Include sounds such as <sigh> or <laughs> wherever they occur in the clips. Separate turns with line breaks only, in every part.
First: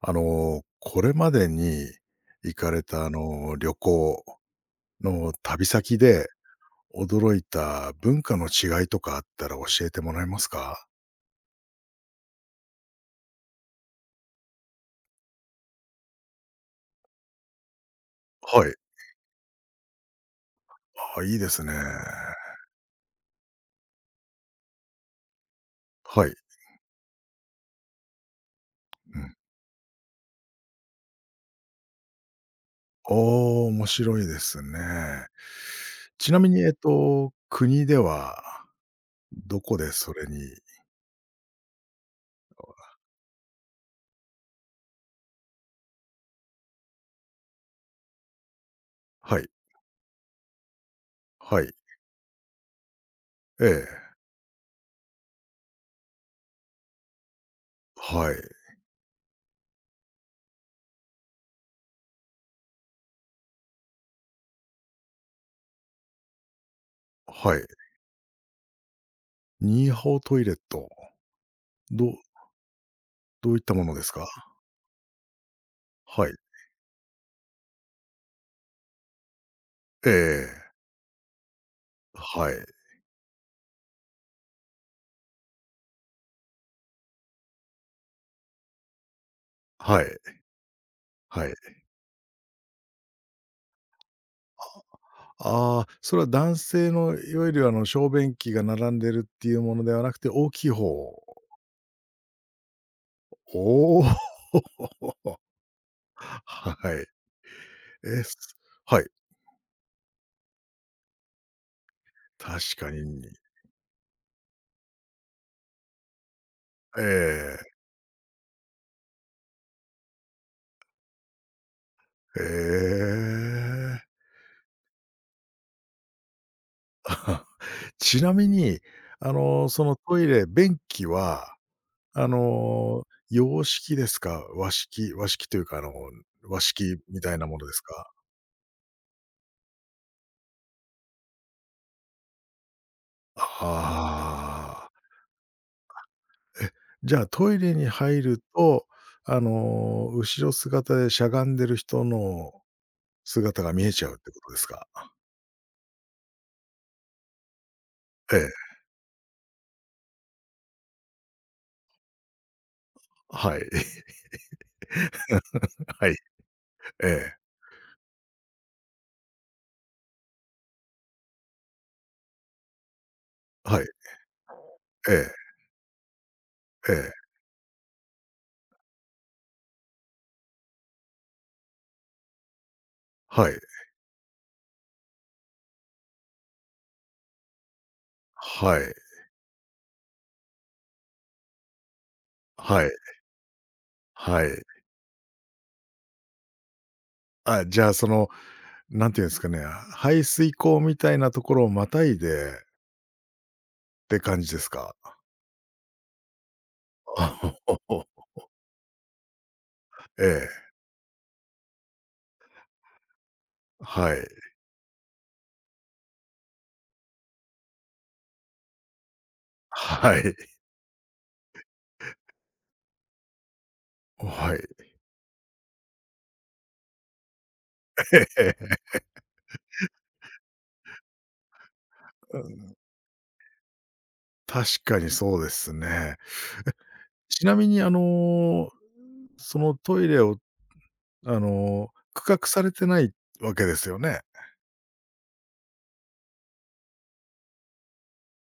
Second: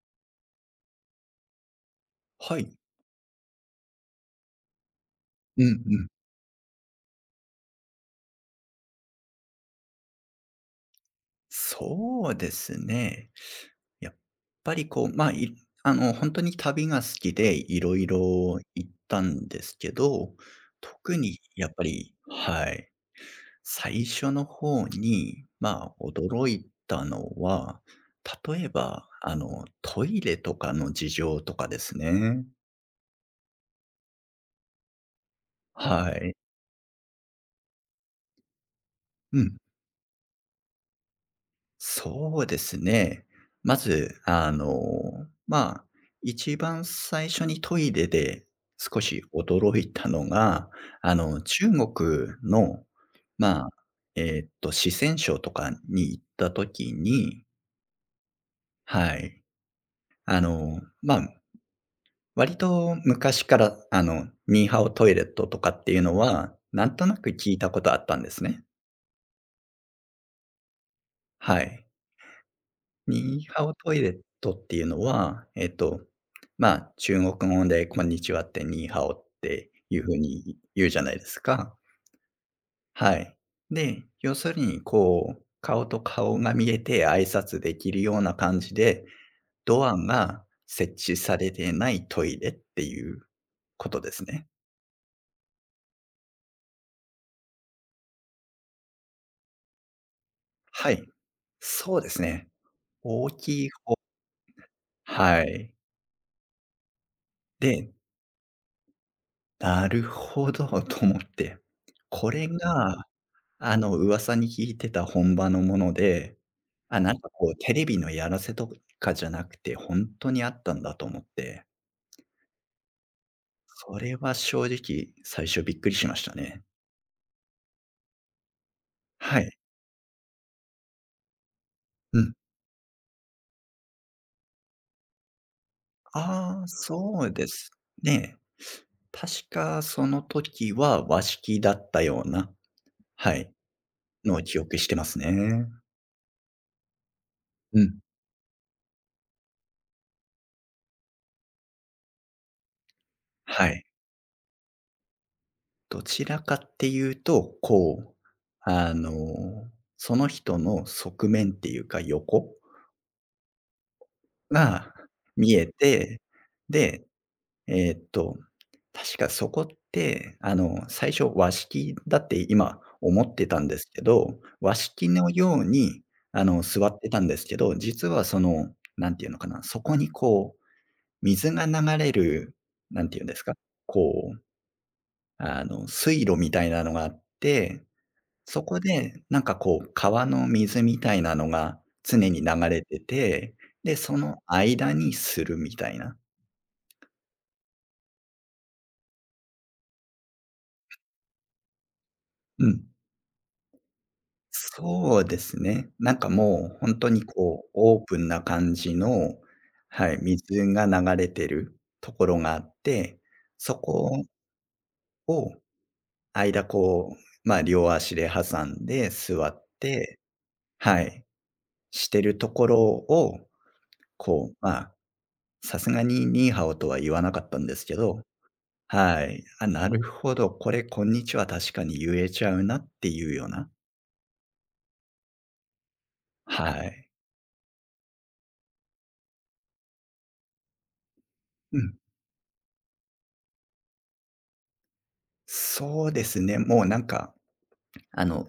これまでに行
は
か
い。
れた、旅行の
う
旅
ん
先
うん。
で驚いた文化の違いとかあったら教えてもらえますか？
そうですね。やっぱりこう、まあ、いあの、本当に旅が好きでいろいろ
はい。
行ったんですけど、特
あいい
に
です
やっ
ね。
ぱり、はい、最初の方に、
はい。
驚いたのは、例えば、
うん。
トイレとかの事情とかですね。
ああ、面白いですね。
は
ち
い。
なみに、国では
うん、
どこでそれに
そうですね。まず、まあ、一番最初にトイレで少し
はい、
驚いたのが、
は
中
い。
国の、ま
え
あ、
え。
四川省とかに行った時に、
はい、
はい。あの、まあ、割と昔から、ニーハオトイレットとかっていうのは、なんとなく聞
は
い
い。
たことあったんですね。
ニーハオトイレット、
はい。
ど
ニー
どうい
ハ
っ
オ
たも
ト
の
イ
で
レ
す
ッ
か？
トっていうのは、
はい。
中国語でこんにちはってニーハオっていう
え
風に
え。
言うじゃないですか。
はい、
はい。で、要するにこう、顔と顔が見えて挨拶できるような感じで、ドア
はい、
が設置さ
は
れ
い。
てないトイレっていうことですね。
ああ、それは男性のいわゆるあの小便器が並んでるっていうものではなくて、大きい
はい。
方。
そうですね。大きい方。
おお。<laughs>
はい。
はい。
で、
え、すはい、
なるほどと思って、これ
確か
が
に。
噂に聞いてた本場のもので、あ、なんかこう
え
テレビのやらせとかじゃなくて、ほんとにあったんだと思って、
え、
そ
ええ。
れは正直、最初びっくりしましたね。
<laughs> ちなみに、あ
はい。
の、そのトイレ、便器は、
う
あ
ん。
の、洋式ですか？和式というか、あの、和
ああ、
式み
そう
たい
で
なもの
す
ですか？
ね。確かその時は和式だったような、はい、
あ
のを記憶し
あ。
てますね。
じゃあ、トイレ
う
に
ん。
入ると、あの、後ろ姿でしゃがんでる人の姿
は
が見
い。
えちゃうってことですか？
どちらかっていうと、こう、
ええ。
あの、その人の側面っていうか、横
はい。<laughs>
が見え
はい。
て、で、
ええ。
えーっと、確かそこって、最初和式だって今思ってたんで
は
す
い。
けど、和式
え
の
え。
ように、座
え
って
え。
たんですけど、実はその、なんていうのかな、そこにこう、水が流れる、なんていうんです
は
か、
い。
こう、水路みたいなのがあって、そこ
はい。
でなんかこう、川の水みたいなのが常に流
は
れ
い。
てて、で、その
はい。
間にするみたいな。
あ、じゃあ、その、なんていうんですかね、排水溝みたいなところをまたいで
うん。
って感じですか？
そうですね。なんかもう本当
<laughs>
に
あ
こう、
ほ
オー
ほほ
プンな感じの、はい、
え
水
え、
が流れてるところがあって、そこ
は
を
い。
間こう、ま、両足で挟んで座って、
はい。
はい、してるところを、こ
は
う、ま
い。
あ、さすがにニーハオとは言わなかったんですけど、
<laughs> ええ。
はい、あ、なるほど、これこんにちは確かに言え
う
ちゃう
ん、
なっていうような、
確かにそうですね。
はい。
ちなみに、あのそのトイレを、あ
う
の、
ん。
区画されてないわけですよね。
そうですね、もうなんか、あの、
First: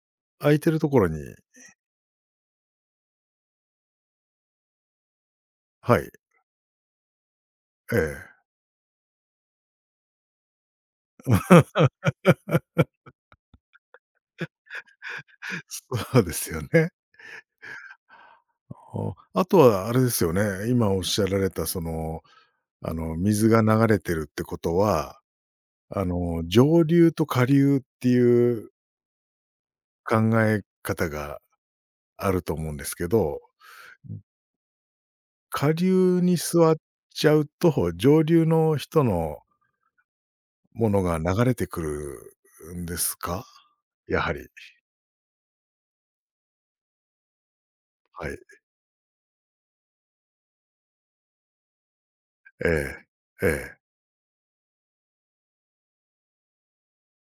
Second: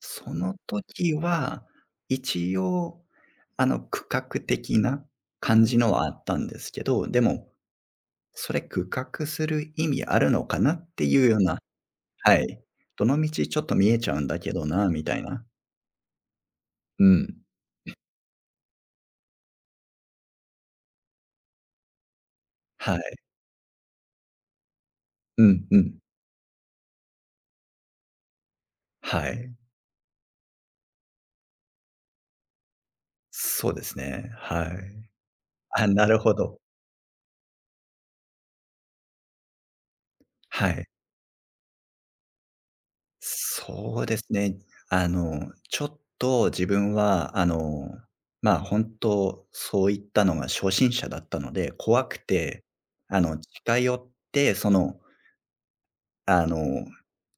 その
空いてるところ
時
に
は、一応、区画的な感じの
は
はあ
い、
ったんですけど、でも、
ええ。
それ区画する意味あるのかなっていうような、はい。どの道ちょっと見えちゃうんだけどな、みたいな。
<laughs> そうですよね。
うん。
はあ。あとはあれですよね、今おっしゃられたその、あ
はい。
の、水が流れてるってことは、
うんうん。
あの、上流と下流っていう
はい。
考え方があると思うんですけど、
そうですね。はい。
下
あ、な
流
るほ
に
ど。
座っちゃうと、上流の人の
はい。
ものが流れてくるんですか？
そうで
や
す
はり。
ね。ちょっと自分は、
はい。
本当そういったのが初心者だったので、怖くて、
ええ、え
近
え、
寄って、その、あの、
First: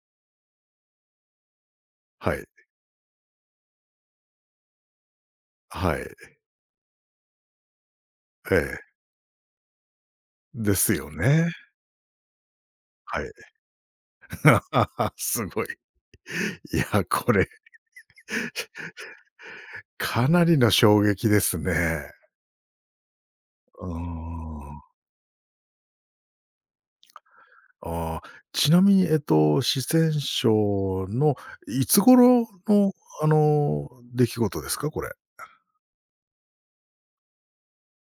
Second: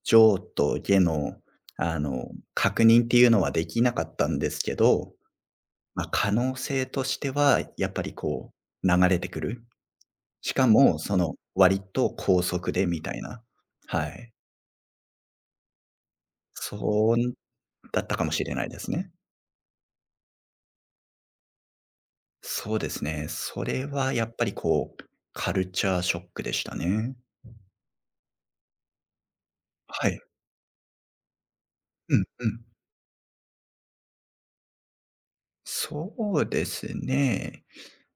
上と下の、
はい、
確認っていうのはできなかったんですけど、
は
ま
い、
あ、可能性としては、やっぱりこ
ええ、
う、流れてくる。しか
です
も、
よ
その、
ね。
割と高速でみたい
はい。
な。はい。
<laughs> すごい。いや、
そう
これ、
だったかもしれないですね。
かなりの衝撃ですね。
そうですね。それ
うー
はやっぱり
ん。
こう、カルチャーショックでしたね。
あーちなみに、四
は
川
い。
省のいつ
うんう
頃
ん。
の、あの、出来事ですか？これ。
そうですね。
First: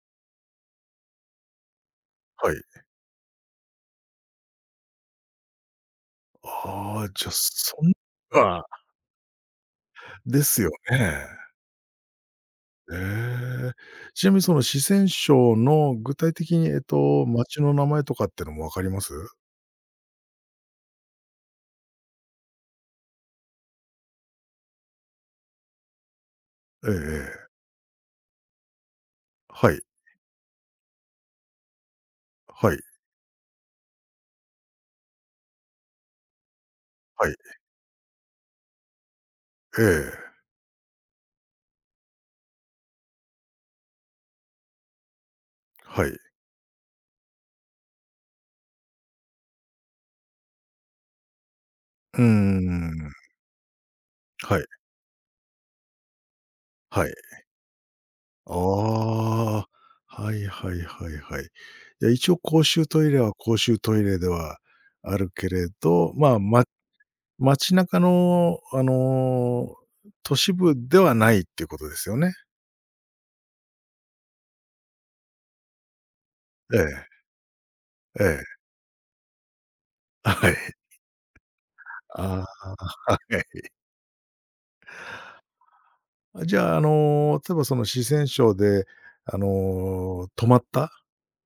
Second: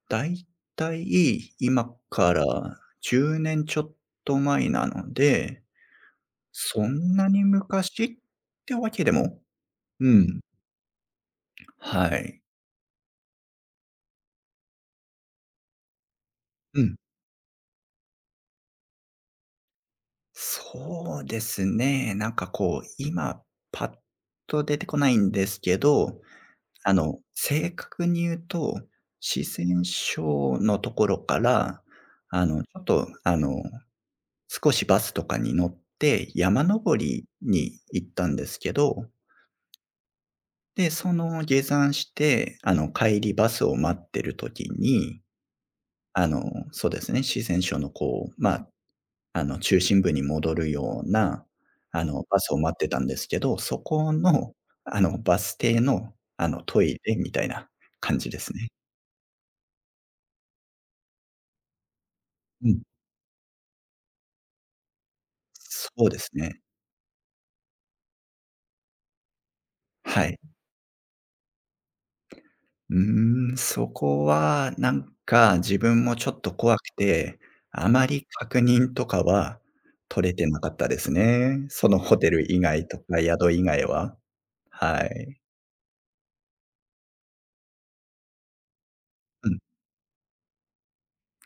だいたい今か
はい。
ら10年ちょっと前なので、そ
ああ、
ん
じ
な
ゃあ、
に
そん
昔っ
な、
てわけでも。うん。
ですよね。
はい。
ええ。ちなみにその四川省の具体的に、
うん。
街の名前とかってのも分かります？
そうですね。なんかこう、今パッと出てこないんですけど、
ええええ。
正確に言うと、四
はい、
川省のところから、あの、ち
はい、
ょっと、あの、少しバスとかに乗って山登り
はい。
に行ったんですけど、
ええ、
で、その下山して、帰りバスを待ってる時に、
はい。
あの、そうですね、四川省のこう、中心部に戻るような、
う
バスを待って
ん
たんで
ん
すけど、そこの、
はい、
バス停の、トイ
はい。
レみたいな感じですね。
ああ。はいはいはいはい。いや一応公
うん。
衆トイレは公衆トイレではあるけれ
そう
ど、
です
まあ、
ね。
ま街中の、あの、
は
都
い。
市部ではないっていうことですよね？
うーん、そこはなんか自分もちょっと怖
え
く
え、
て、あま
え
り
え。
確認とかは取れて
はい。
なかったですね。そのホテ
あ
ル以外と
あ、は
か宿
い。
以外は。はい。
あ、じゃあ、あの、例えばその四川省で、あ
うん。
の、泊まった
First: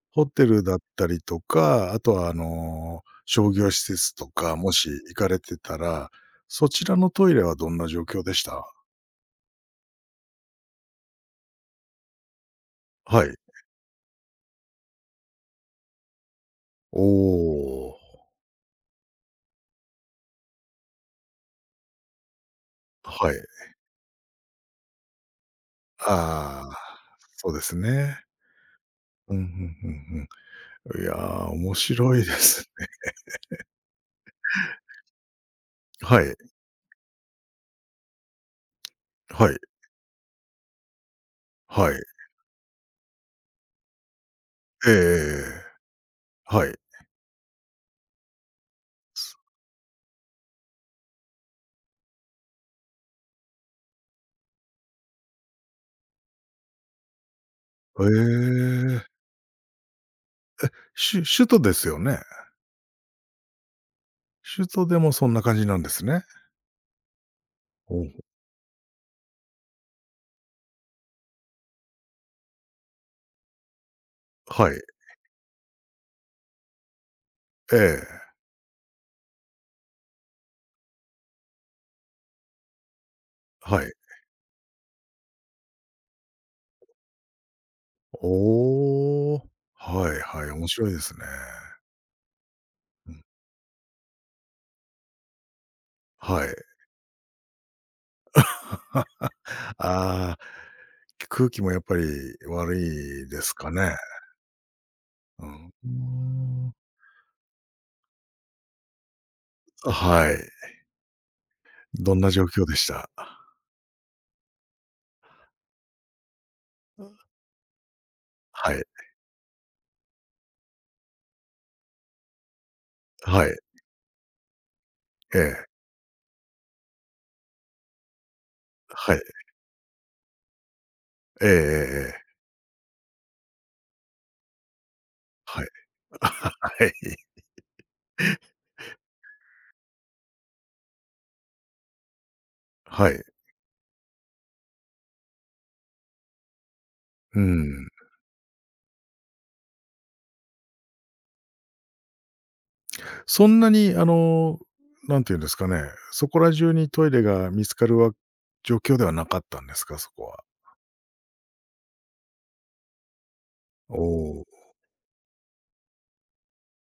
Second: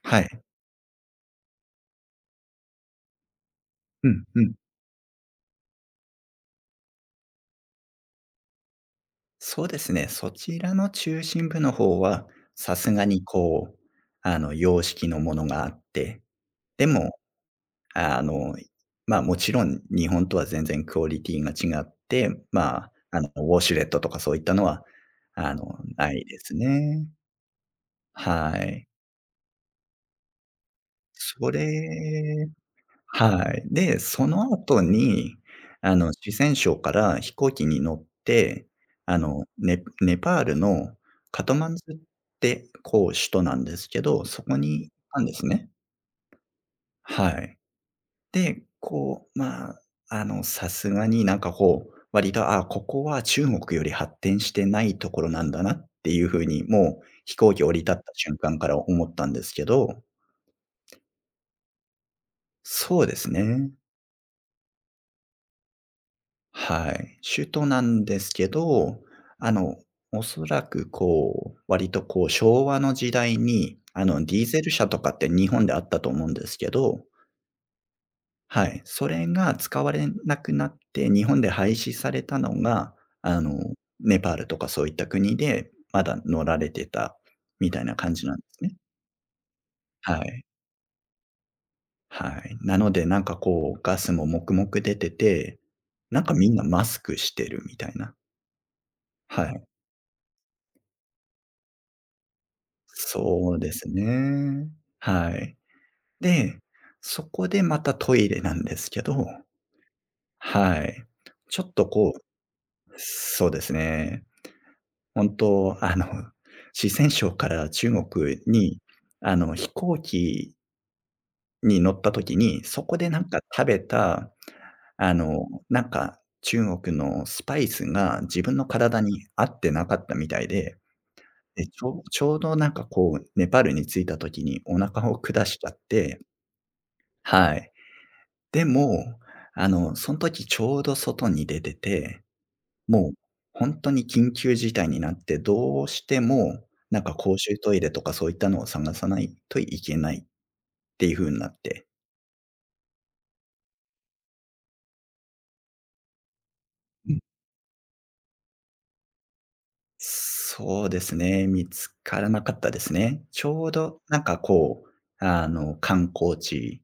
は
ホ
い。
テルだったりとか、あとは、あの、商業施
う
設
ん
と
うん。
か、もし行かれてたら、そちらのトイレはどんな状況でした？
そうですね。そちらの中心部の方は、さすがに
はい。
こう、洋式のものがあって、で
お
も
お、
あの、もちろん日本とは全然クオリティが違って、
はい。
ウォシュレットとかそういったのは、ないです
ああ、
ね。
そうですね。
はい。
うん、うんうんうん。いやー、
そ
面白いで
れ
すね。
はい。で、その後に、
<laughs> は
四
い、
川省から飛行機に乗って、
はい、
ネパールのカトマンズ
は
っ
い。
て、こう、首都なんですけど、そこに行ったんです
ええ
ね。
はい。
はい。で、こう、さすがになんかこう、割と、あ、ここは中国より発展してないところなんだなっていう風に、もう飛行機降り立った
へ
瞬間から思
え。
ったんですけど、
首都ですよね？
そうですね。
首都でもそんな感じなんですね。
はい。首都な
お
んですけど、あの、おそらくこう、割とこう、昭和の時代に、ディーゼ
は
ル
い。
車とかって日本であったと思うんですけど、
ええ、
はい。それが使われなくなって、日本で廃止されたのが、あの、
はい。
ネパールとかそういった国で、まだ乗られてたみたいな感じなんですね。
おお、は
は
い
い。
はい、面白いですね。
はい。なので、
う
なん
ん、
かこう、ガスももくもく出てて、なんか
は
みん
い。
なマスクしてるみたいな。はい。
ああ、空気もやっぱり悪いです
そう
か
です
ね。
ね。は
う
い。
ん。うー
で、
ん。
そこでまたトイレなんですけど、
はい。
はい。ちょっとこ
どんな
う、
状況でした？
そうですね。本当、四川省から中国
は
に、
い、
飛行機に乗った時に、そこでなんか
はい、
食べた、
ええ、
なんか中国のスパイスが自分の体
はい、
に合ってなかったみたいで、
ええええ
で、ちょう
え
ち
え、
ょうどなんかこう、ネパールに着いた時にお腹を下し
は
ち
い。
ゃって。
<laughs> はい。
はい。でも、その時ちょうど外に出てても
は
う、
い。
本当に緊急事態になって、どうしても、なんか公
う
衆トイ
ん。
レとかそういったのを探さないといけないっていう風になって。
そんなにあの、なんていうんですかね、そこら中にトイ
うん。
レが見つかるわ状況ではなかったんですか？そこは。
そうですね、見つからなかったですね。ちょうど
お
なんか
お、
こう、観光地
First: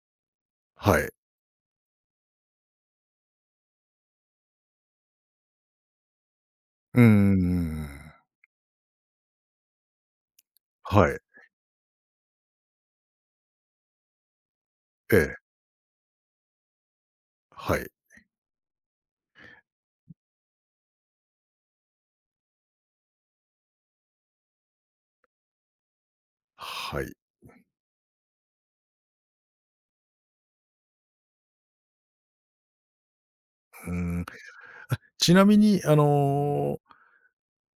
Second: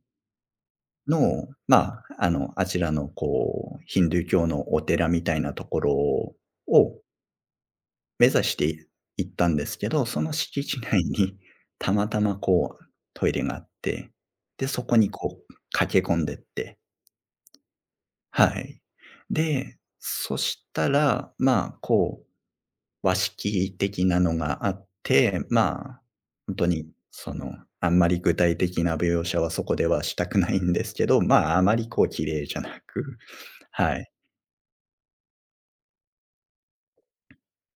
はい。
の、あちらのこう、ヒンドゥー教のお寺みたいなところを
うんん
目指して行ったんですけど、その敷地内
はい。
に <laughs> たまたまこうトイレがあって、で、そこに
ええ、
こう駆け込んでって、
はい。
はい。で、そしたら、まあ、こう、和式的なのがあって、まあ、本当に
はい。
その、あんまり具体的な描写はそこではしたくないんですけど、まあ、あまりこう綺麗じゃなく。
う
はい。
ん。ちなみにあの、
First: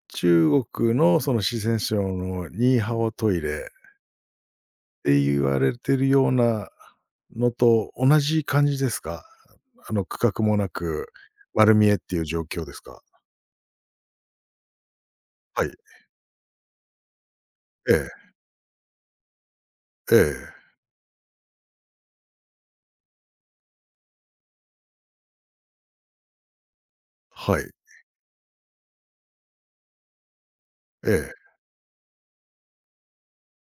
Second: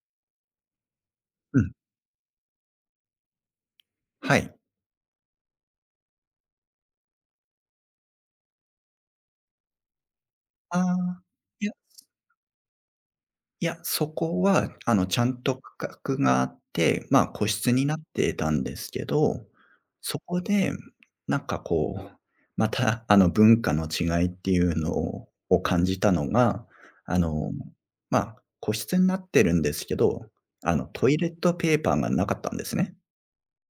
中国のその四
うん、
川省のニーハオトイレっ
はい。
て言われてるようなのと同じ感じですか？あの、区画もな
あ
く、
あ、いや
丸見えっていう状況ですか？
いや、そこは、ちゃんと
はい。
区画があって、まあ、個室になっ
え
てたんですけど、
え、え
そこ
え、
で、なんかこう、また、文化の違いっていうのを感じたのが、あの、
はい。
個室になってるんですけど、ト
え
イレッ
え。
トペーパーがなかったんですね。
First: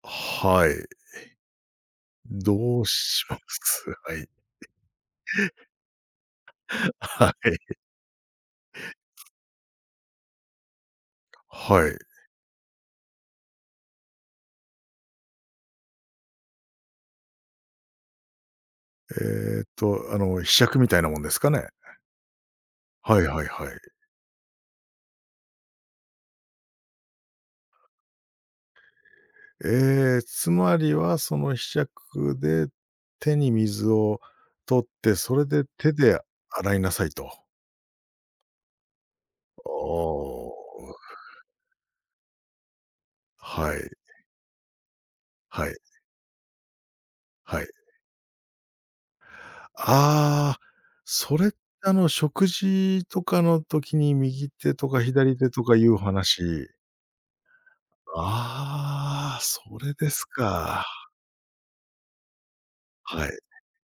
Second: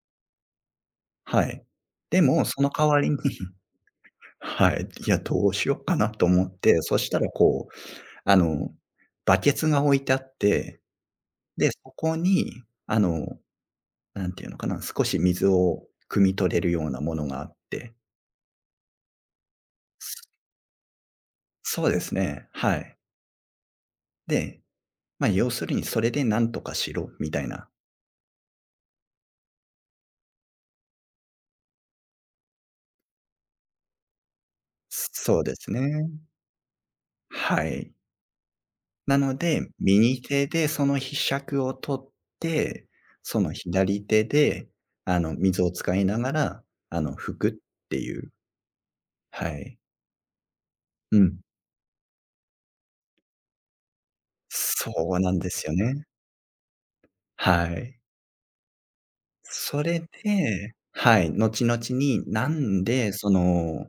はい。
はい。でも、その
ど
代
う
わりに
しま
<laughs>
す？<laughs> はい。
はい、いや、どうしようかなと思って、そしたら
は
こう、
い。
あの、バケツが置いてあって、で、
は
そ
い。
こに、なんていうのかな、少し水を汲み取れるようなものがあって。
あ
す
の、柄杓みたいなもんですかね？
そうですね、はい。
はいはいはい。
で、まあ、要するにそれで何とかしろみたいな。
えーつまりは、その柄杓で手に水を取って、そ
そう
れ
で
で
すね。
手で洗いなさいと。
はい。なので、右
お
手でそ
お。
の柄杓を取って、その
はい、
左手で、水
は
を
い、
使いながら、拭くっ
はい。
ていう。はい。
ああ、
う
そ
ん。
れって、あの、食事とかの時に右手と
そ
か
うな
左
んで
手と
すよ
かいう
ね。
話
はい。
ああ、そ
そ
れ
れ
です
で、
か。
はい、後々に、なんで
は
そ
い。
の、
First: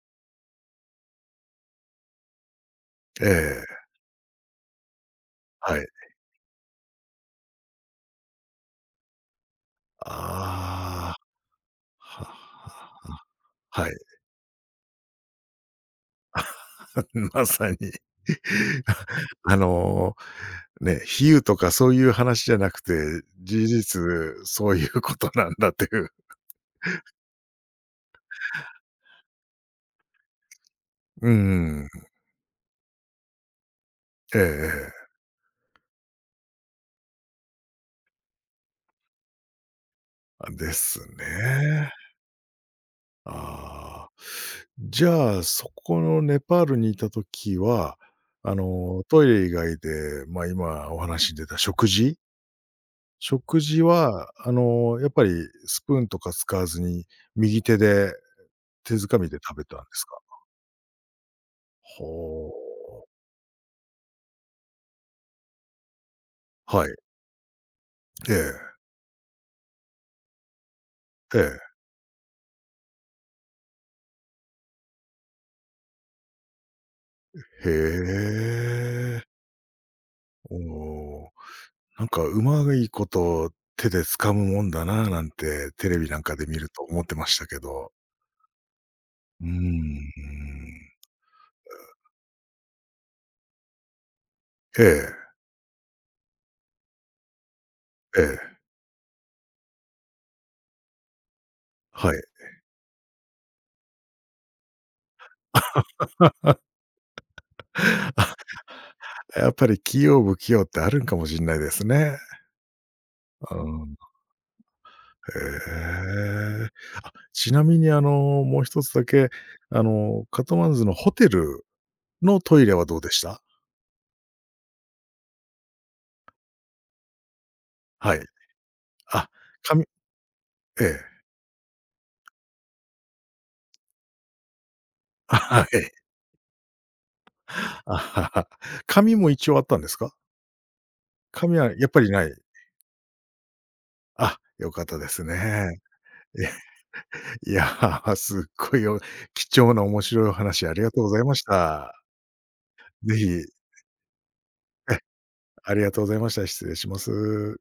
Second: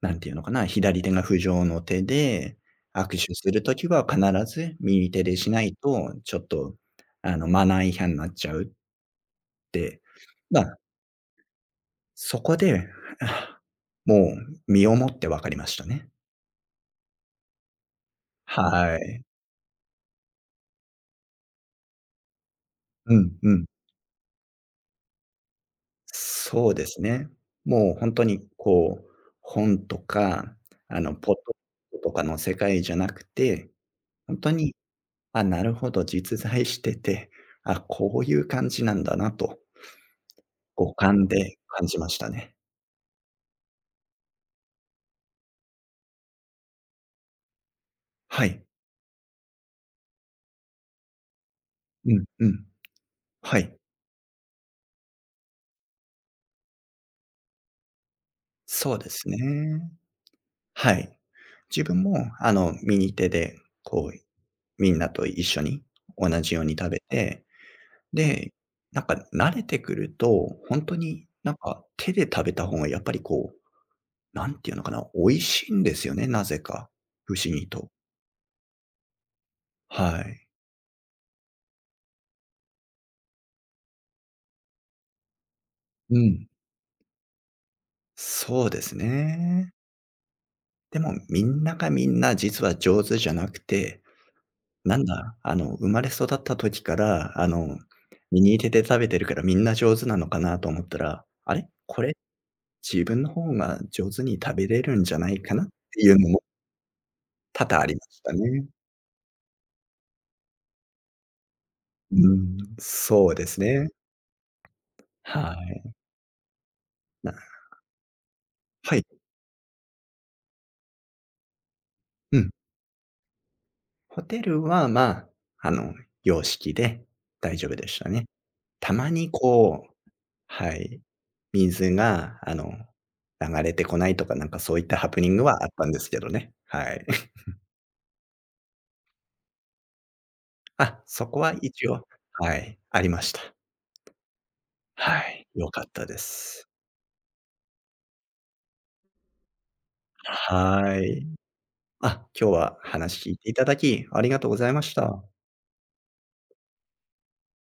なんていうのかな、左手が不浄の手で、握
え
手すると
え、
きは必ず右手でしない
はい。
と、ちょっとマナー違反になっちゃうって、まあ、
ああ、は
そこで、
はは、
あ、
はい。
もう身をもって分かりましたね。
<laughs> まさに <laughs>。
はい。
あの、ね、比喩とかそういう話じゃなくて、
うんうん。
事実、そういうことなんだという。
そうですね。もう本当にこう、本とか、
<laughs> う
ポッドキャ
ん。
ストとかの世界じゃなくて、
え
本
え
当に、
ええ。
あ、なるほど、実在してて、あ、こういう感じなんだなと、
で
五
す
感で感
ね。
じましたね。
ああ。じゃあ、そこのネパールにいた時は、
は
あ
い。
の、トイレ以外で、ま、あ今お話に出た食
う
事
んうん。は
食
い。
事は、あの、やっぱりスプーンとか使わずに、右手で、
そ
手
う
づ
で
か
す
み
ね。
で食べたんですか？
はい。自分も、
ほう。
右手で、こう、みんなと一緒に同じように
は
食
い。
べて、
え
で、
え、
なんか慣れてくると、本当に
え
なん
え。
か手で食べた方がやっぱりこう、なんていうのかな、美味しいんですよね、なぜか。不思
へ
議と。
え。
はい。
おお。なんかうまいこと、手で掴むもんだななんて、テレビな
う
んかで
ん。
見ると思ってましたけど。
そうです
うー
ね。
ん。
でも、みんながみんな実は上手じゃなくて、
え
なん
え、
だ、生まれ育った時から、
え
右
え、
手で食べてるからみんな上手なのかなと思ったら、あれ、こ
は
れ、
い。
自分の方が上手に食べれるんじゃないかなっていうのも多々ありましたね。
やっぱり器用不器用ってあるんかもしんないですね。
うん、そうで
う
すね。
ん。へ
はい。
え。
な
ちなみにあの、もう一つ
はい。
だけ、あの、カトマンズのホテル
う
の
ん。
トイレはどうでした？
ホテルは、あの、洋式で大丈夫でした
は
ね。
い。
たまに
あ、紙
こう、は
ええ。
い。水が、流れてこないとか、なんかそういったハプニングは
は
あったん
い。
ですけどね。はい。<laughs>
あ、紙も一応あったんですか？
あ、そこは
紙は
一
やっぱ
応、
りない。
はい、ありました。
あ、良かったで
は
すね。
い、良かったで
いや、
す。
すっごい、お貴重な面白いお話ありが
は
とうござい
い。
ました。
あ、今日は
ぜ
話聞い
ひ
ていただき、ありがとうございまし
え、
た。
ありがとうございました。失礼します。